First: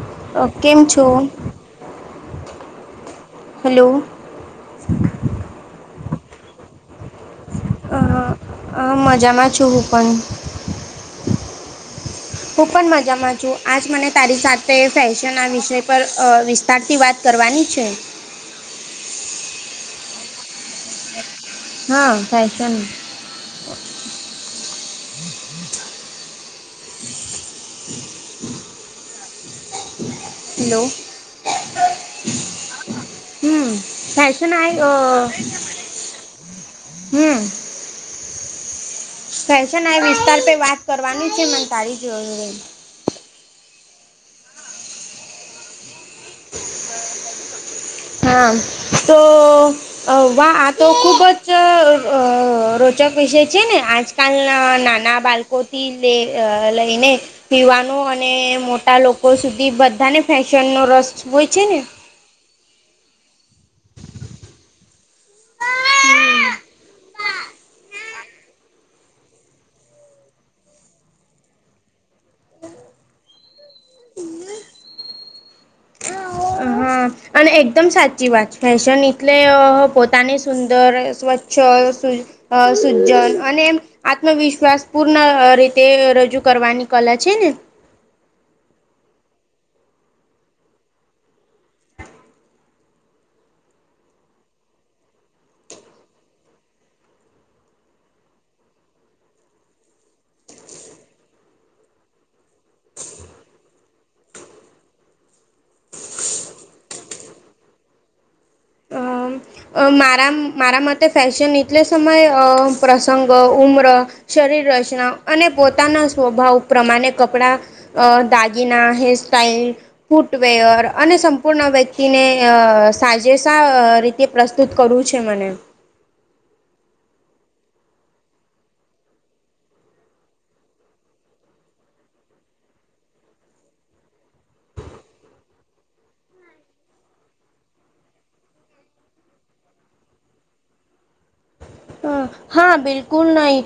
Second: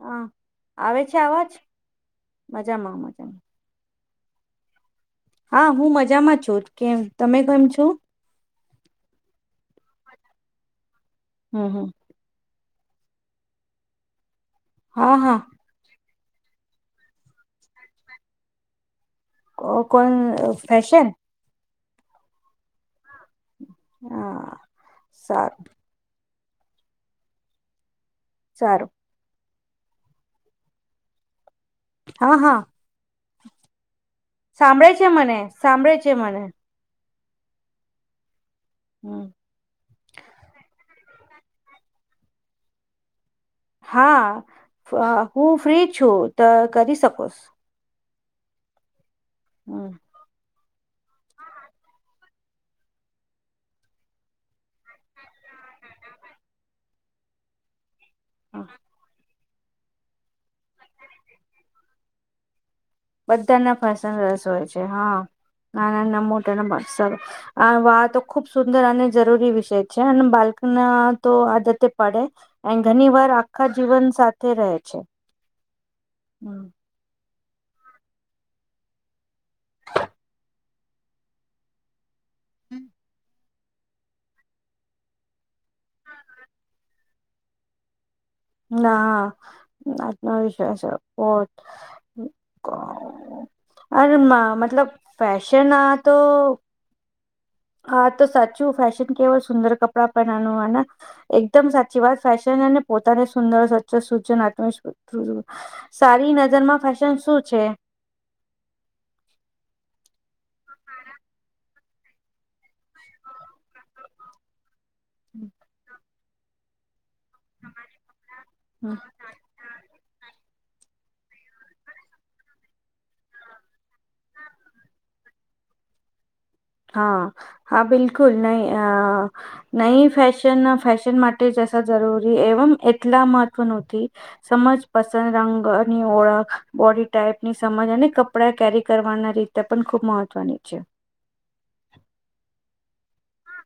હા અ કેમ આવે છે છો? આવાજ મજામાં મજામાં હલો હા હું મજામાં છું કે તમે કેમ છો હ-હ મજામાં છું હું પણ હમ હા હું પણ મજામાં છું આજ મને તારી સાથે હા હા ફેશનના વિષય પર વિસ્તારથી વાત કરવાની છે. ઓ કોણ ફેશન હા ફેશન હા સારું હમ સારું હલો હા-હા હમ ફેશન આ સાંભળે અ છે, મને સાંભળે છે, મને હમ હમ ફેશન આ વિસ્તાર પે વાત કરવાની છે, મને તારી જોય હા હું ફ્રી છું તો કરી શકોસ. હા તો હમ વા તો ખુબ જ રોચક વિષય છે, ને આજકાલના નાના બાળકો થી લઈને પીવાનો અને હા. મોટા લોકો સુધી બધાને ફેશનનો રસ હોય છે, ને બધા ના ફેશન રસ હોય છે હા નાનાના મોટા ના આ વા તો ખુબ સુંદર અને જરૂરી વિષય છે અને બાલક ના તો આદતે પડે એ ઘણી વાર આખા જીવન સાથે રહે છે. હા અને એકદમ સાચી વાત છે, ફેશન એટલે પોતાની સુંદર સ્વ્છ છ સુ સુજ્જન અને એમ આત્મવિશ્વાસ પૂર્ણ રીતે રજૂ કરવાની કલા છે, ને ના આત્મવિશ્વાસ અ મતલબ ફેશન આ તો હા તો સાચું ફેશન કેવા સુંદર કપડાં પહેનાવાનું એકદમ સાચી વાત ફેશન અને પો સુંદર સ્વચ્છ સૂજનત્મ સારી નજર માં ફેશન શું છે? અ મારા મારા મતે ફેશન એટલે સમયે અ પ્રસંગ ઉમ્રરો શરીર રચના અને પોતાના સ્વભાવ પ્રમાણે કપડાં દાગી ના હે સ્ટાઇલ ફૂટવેયર અને સંપૂર્ણ વ્યક્તિને સાજેેશ રી તે પ્રસ્તુત કરવું છે મને હા-હા બિલકુલ નહી અ ન ફેશન ફેશન માટે જસા જરૂરી એવમ એટલા મહત્વ નથી સમજ પસંદ રંગ ની ઓળખ બોડી ટાઈપની સમજ અને કપડા કેરી કરવાના રીતે તે પણ ખૂબ મહત્વની છે. હા બિલકુલ નહી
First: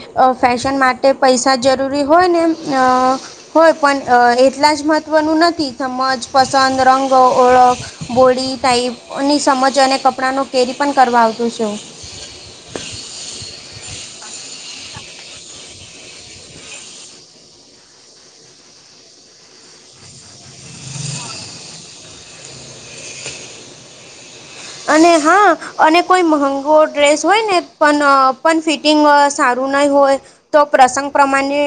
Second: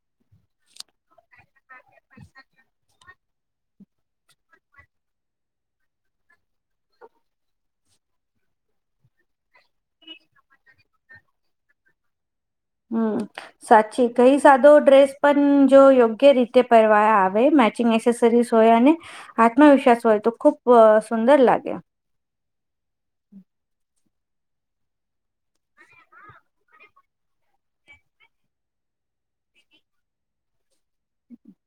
ફેશન માટે પૈસા જરૂરી હોય ને અ હોય પણ એટલા જ મહત્વનું નથી સમજ, પસંદ, રંગો ઓળખ બોડી ટાઈપની સમજ અને કપડા ની કેરી પણ કરવા આવતું છુ. હમ સાચી કઈ સાદો ડ્રેસ પણ જો યોગ્ય રીતે પહેરવા આવે મે સરીસ હોય અને આત્મવિશ્વાસ હોય તો ખૂબ સુંદર લાગે. અને હા અને કોઈ મહંગો ડ્રેસ હોય ને પણ પણ ફિટ સારું નહી હોય તો પ્રસંગ પ્રમાણે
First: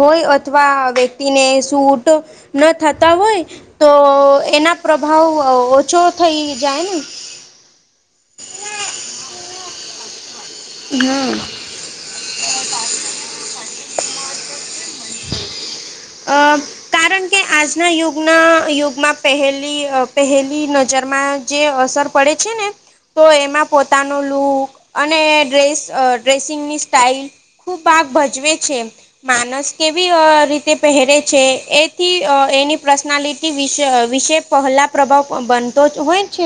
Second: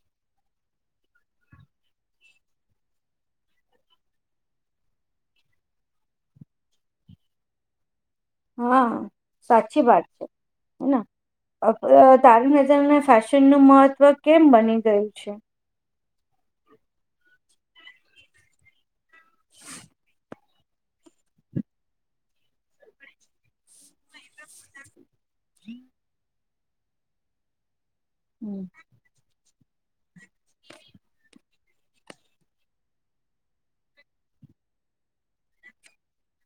હોય અથવા વ્યક્તિને સૂટ ન થતા હોય તો એના પ્રભાવ ઓછો થઈ જાય ને હા સાચી વાત છે. હેના હમ તારી નજરને ફેશન નું મહત્વ કેમ બની ગયું છે? અ કારણ કે આજના યુગના યુગમાં પહેલી પહેલી ન જરમાં જે અસર પડે છે ને તો એમાં પોતાનો લુક અને ડ્રેસ ડ્રેસિંગની સ્ટાાઈલ ખૂબ ભાગ ભજવે હમ છે માણસ કેવી રીતે પહેરે છે એથી એની પર્સનાલિટી વિશે વિશે પહેલા પ્રભાવ બનતો હોય છે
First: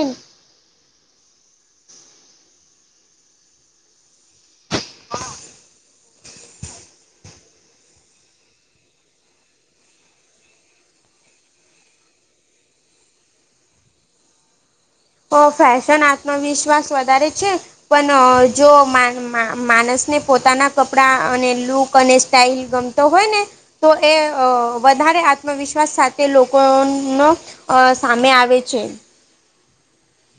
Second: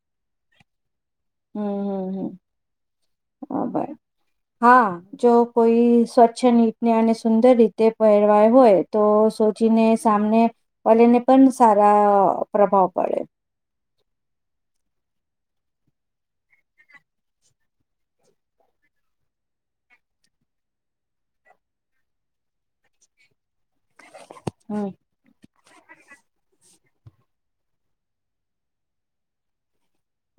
[unintelligible] હા જો કોઈ સ્વચ્છ ની અને સુંદર રીતે પહેરવાય હોય તો સોચીને સામને પલીને પણ સારા પ્રભાવ પડે તો ફેશન આત્મવિશ્વાસ વધારે છે. પણ જો માણસને પોતાના કપડા અને લુક અને સ્ટાઈલ ગમ હોય ને તો એ હમ વધારે આત્મવિશ્વાસ સાથે લોકોનો સામે આવે છે.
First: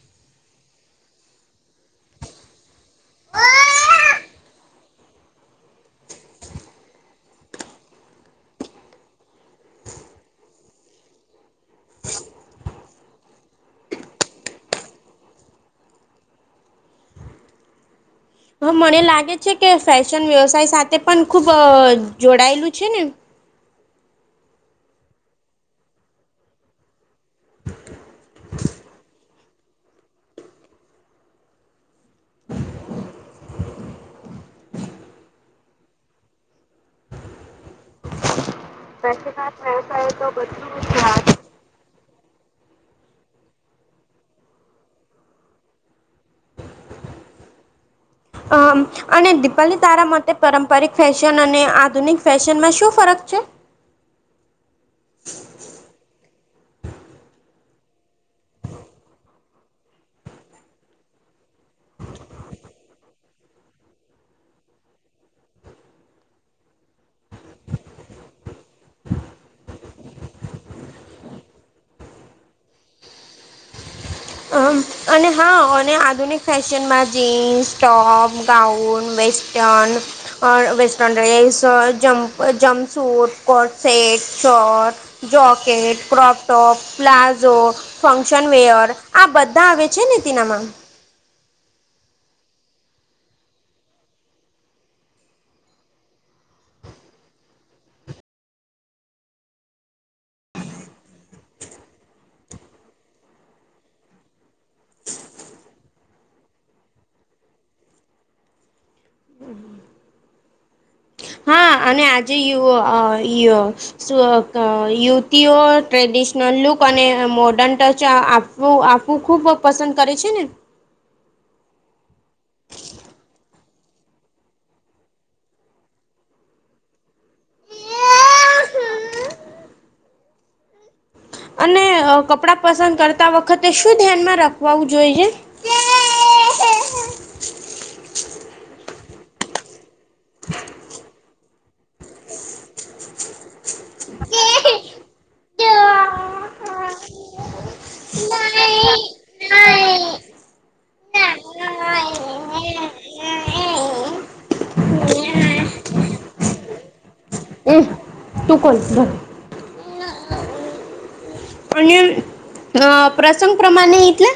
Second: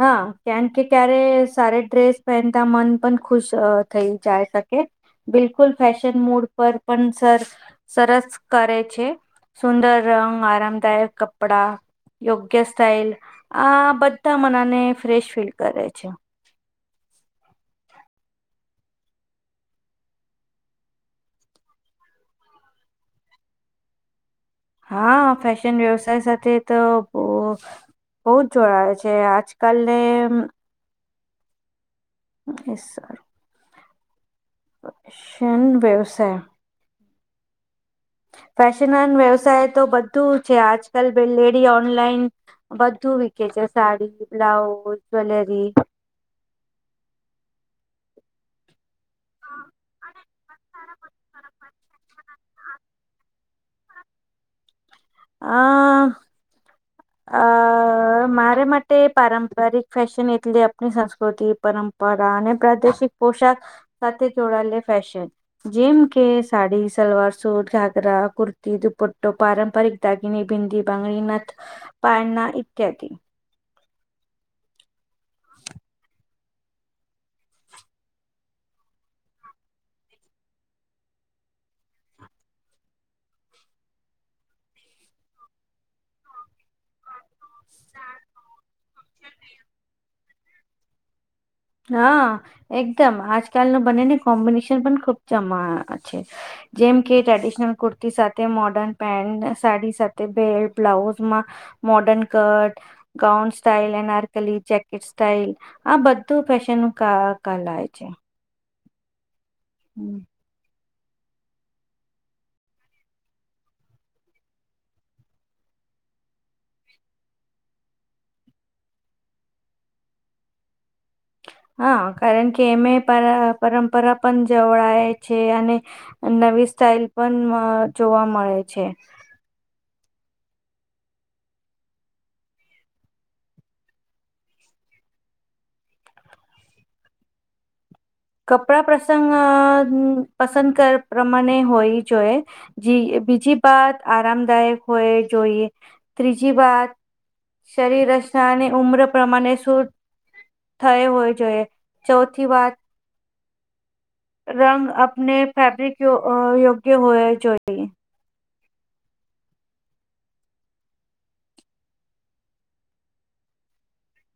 હા કમ કે ક્યારે સારી ડ્રેસ પહેનતા મન પણ ખુશ થઈ જાય શકે બિલકુલ ફેશન મોડ પર પણ સર સરસ કરે છે સુંદર રંગ આરામદાયક કપડાં યોગ્ય સ્ટાઈલ આ બધા મનને ફ્રેશ ફીલ કરે છે. હા મને લાગે છે કે ફેશન વ્યવસાય સાથે પણ ખુબ જોડાયેલું છે ને હા ફેશન વ્યવસાય સાથે તો બ બહુ જ જોડ આવે છે આ [unintelligible] એસ સર શેનું વ્યવસાય ફેશન વ્યવસાય તો બધું છે આજકાલ બે ડી ઓનલાઈન બધું વેકે છે સાડી બ્લાઉઝ જ્વેલરી આમ અને દિપાલી તારા માટે પારંપરિક ફેશન અને આધુનિક ફેશનમાં શું ફરક છે? હ આ મારે માટે માટે પારંપરિક ફેશન એટલે આપણી સંસ્કૃતિ પરંપરા અને પ્રાદેશિક પોશાક સાથે જોડાયેલી ફેશન જેમ કે સાડી સલવાર સૂટ ઘાઘરા કુર્તી દુપટ્ટો પારંપરિક દાગિની બિંદી બંગડી નથ પાયલ ઇત્યાદિ... અને હા અને આધુનિક ફેશનમાં jeans, top gown waste turn western dress, jump jump suit, કોડસેટ, short jacket, crop top, palazzo function wear આ બધા આવે છે ને તેનામાં? હા એકદમ આજકાલ ન બનેને કોમ્બિનેશન પણ ખુબ જમા છે. જેમ કે ટ્રેડિશનલ કુર્તી સાથે મોર્ડર્ન પેન્ટ, સાડી સાથે બેલ્ટ બ્લાઉઝમાં મોર્ડર્ન કરટ gown style anarkali jacket style આ બધ તું ફેશન કા ક લય છે હ હમ અને આજે યુ યુવતીઓ ટ્રેડિશનલ લુક અને મોર્ડન ટચ બ આપવું ખૂબ પસંદ કરે છે ને હા કારણ કે એમે પર પરંપરા પણ જવળાય છે અને નવી સ્ટાાઈલ પણ જોવા મળે છે અને કપડાં પસંદ કરતા વખતે શું ધ્યાનમાં રાખવું જોઈ છે [inaudible] કપડા પ્રસંગ પસંદ કર પ્રમાણે હોઈ જોઈએ. બીજી બાત આરામદાયક હોય જોઈએ ત્રીજી વાત શરીર રચના અને ઉમ્ર પ્રમાણે શુદ્ધ થય હોય જોઈએ ચૌથી વાત રંગ આપણે ફેબ્રિક યોગ્ય હોય જોયે તું કોલ [unintelligible] અને [inaudible] અ પ્રસંગ પ્રમાણે એટલે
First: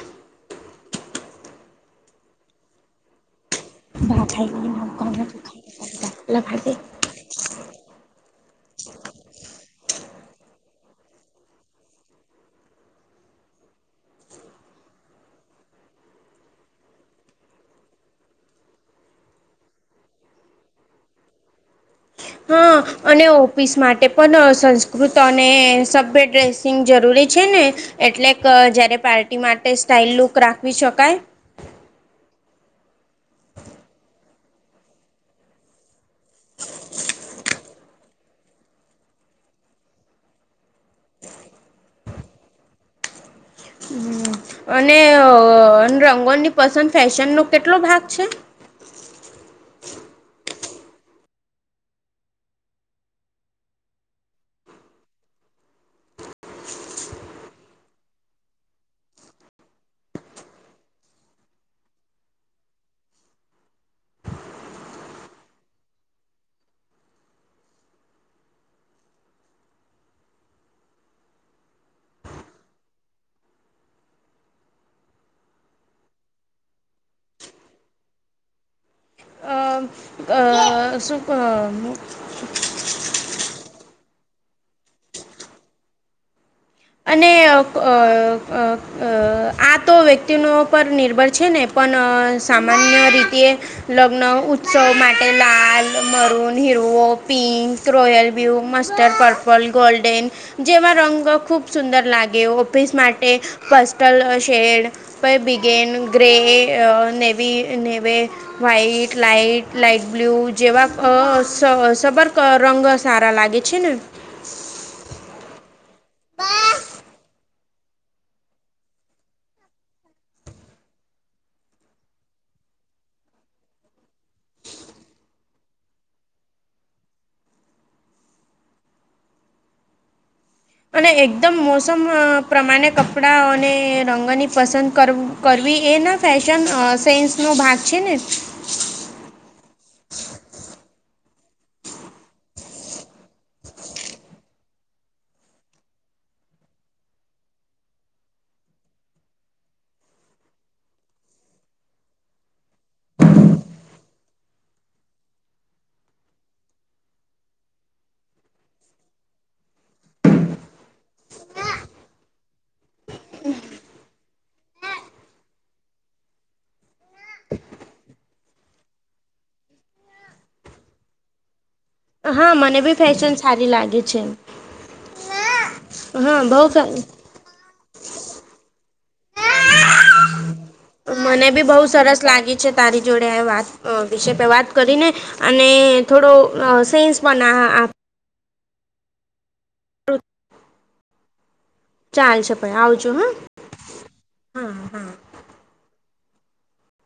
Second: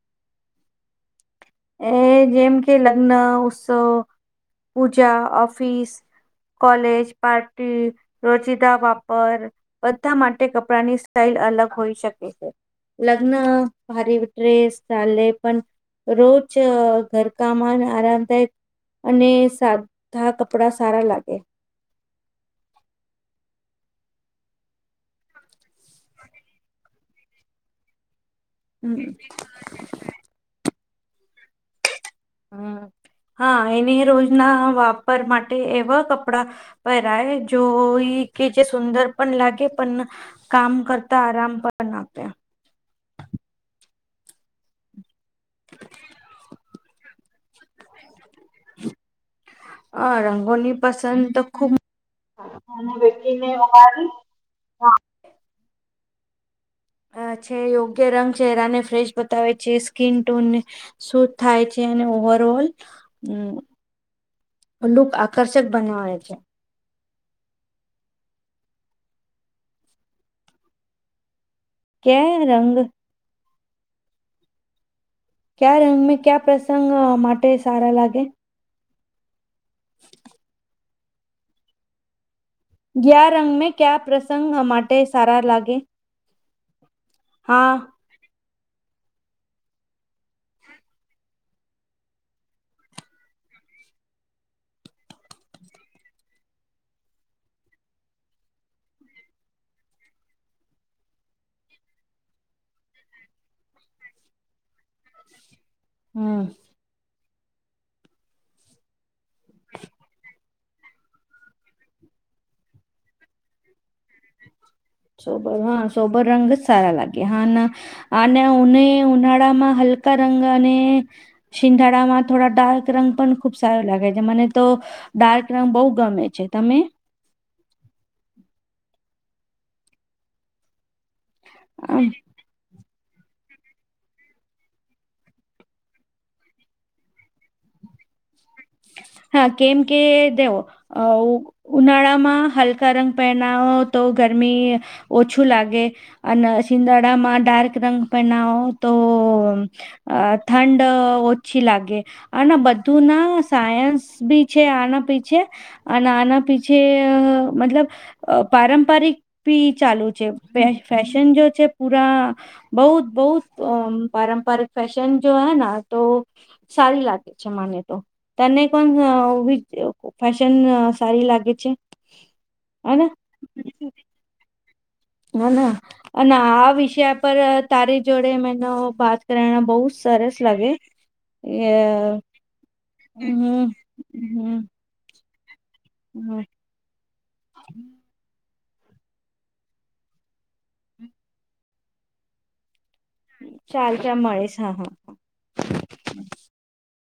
એ જેમ કે લગ્ન ઉત્સવ પૂજા ઓફિસ ભાઈ કોલેજ પા રોચિદા વાપર બધા માટે કપડાની સ્ટાઈલ અલગ હોઈ શકે છે. લગ્ન ભારી ડ્રેસ ચાલે પણ રોજ ચ ઘર કામાન આરામદાયક અને સાધા કપડા સારા લાગે હા અને ઓફિસ માટે પણ સંસ્કૃત અને સભ્ય ડ્રેસ સિંગ જરૂરી છે ને એટલે ક જ્યારે હમ. પાર્ટી માટે સ્ટાઈલ લુક રાખવી શકાય. હમ. [inaudible] હા એને રોજના વાપર માટે એવા કપડા [inaudible] જોઈ કે જે સુંદર પણ લાગે પણ કામ કરતા આરામ પણ આપ્યા હમ [unintelligible] અને રંગોની પસંદ ફેશન નો કેટલો ભાગ છે અ રંગોની પસંદ તો ખુબ [unintelligible] આછે યોગ્ય રંગ ચેહરાને ફ્રેશ બતાવે છે સ્કીિન ટોનને શું થાય છે અને ઓવરઓલ હમ. લુક આકર્ષક બનાવે છે. કે રંગ ક્યા રંગમે ક્યા પ્રસંગ માટે સારા લાગે અહ [unintelligible] કયા રંગ મે ક્યા પ્રસંગહ માટે સારા લાગે અને હા અહ અ અ આ તો વ્યક્તિનો પર નિર્ભર છે ને પણ સામાન્ય રીતે લગ્ન ઉત્સવ માટે લાલ મરૂન હીરવો પિંક રોયલ વ્યુ મસ્ટર્ડ પર્પલ ગોલ્ડન જેવા રંગ ખૂબ સુંદર લાગે ઓફિસ માટે પસ્ટ [unintelligible] લ શેડ ફાઇ બિગેન ગ્રે હમ નવી નવેદ વાઈટ લાઈટ લાઈટ બ્લુ જેવા અ હ સબરકરંગ સારા લાગે છે ને સોબર હા સોબર રંગજ સારા લાગે હા ના અને નક્કી ઉને ઉનાળામાં હલકા રંગ અને શિયાળા માં થોડા ડાર્ક રંગ પણ ખુબ સારો લાગે છે મને તો ડાર્ક રંગ બહુ ગમે છે તમે અને એકદમ મોસમ પ્રમાણે કપડાં અને રંગોની પસંદ કર કરવી એના ફેશન સેન્સ નો ભાગ છે ને હા કેમ કે તૈઓ અવો ઉનાળામાં હલકા રંગ પહેનાવો તો ગરમી ઓછું લાગે અને સિંધાડામાં ડાર્ક રંગ પહેનાવો તો અ ઠંડ ઓછી લાગે આના બધું ના સાયન્સ બી છે આના પીછે અને આના પીછે મતલબ અ પારંપારિક ભી ચાલુ છે ફેશન જો છે પૂરા બહુ બહ પારંપરિક ફશન જો હૈ ના તો સારી લાગે છે માને તો. તને કોભી ફેશન સાડી લાગે છે. હા મને બી હને ફેશન સારી લાગે છે. હને અને હા બહુ આ વિષ પર તારે જોડે મન બાત કરના બહત સરસ લાગે. મને બી એ બહુ સરસ લાગી છે તારી જોડે આ વાત હમ વિશે હમ વાત કરી ને. અને થોડો હ સેન્સ પણ ચાલ છે પણ આવજો હા ચાલ ચાલ મળીશ હા હા.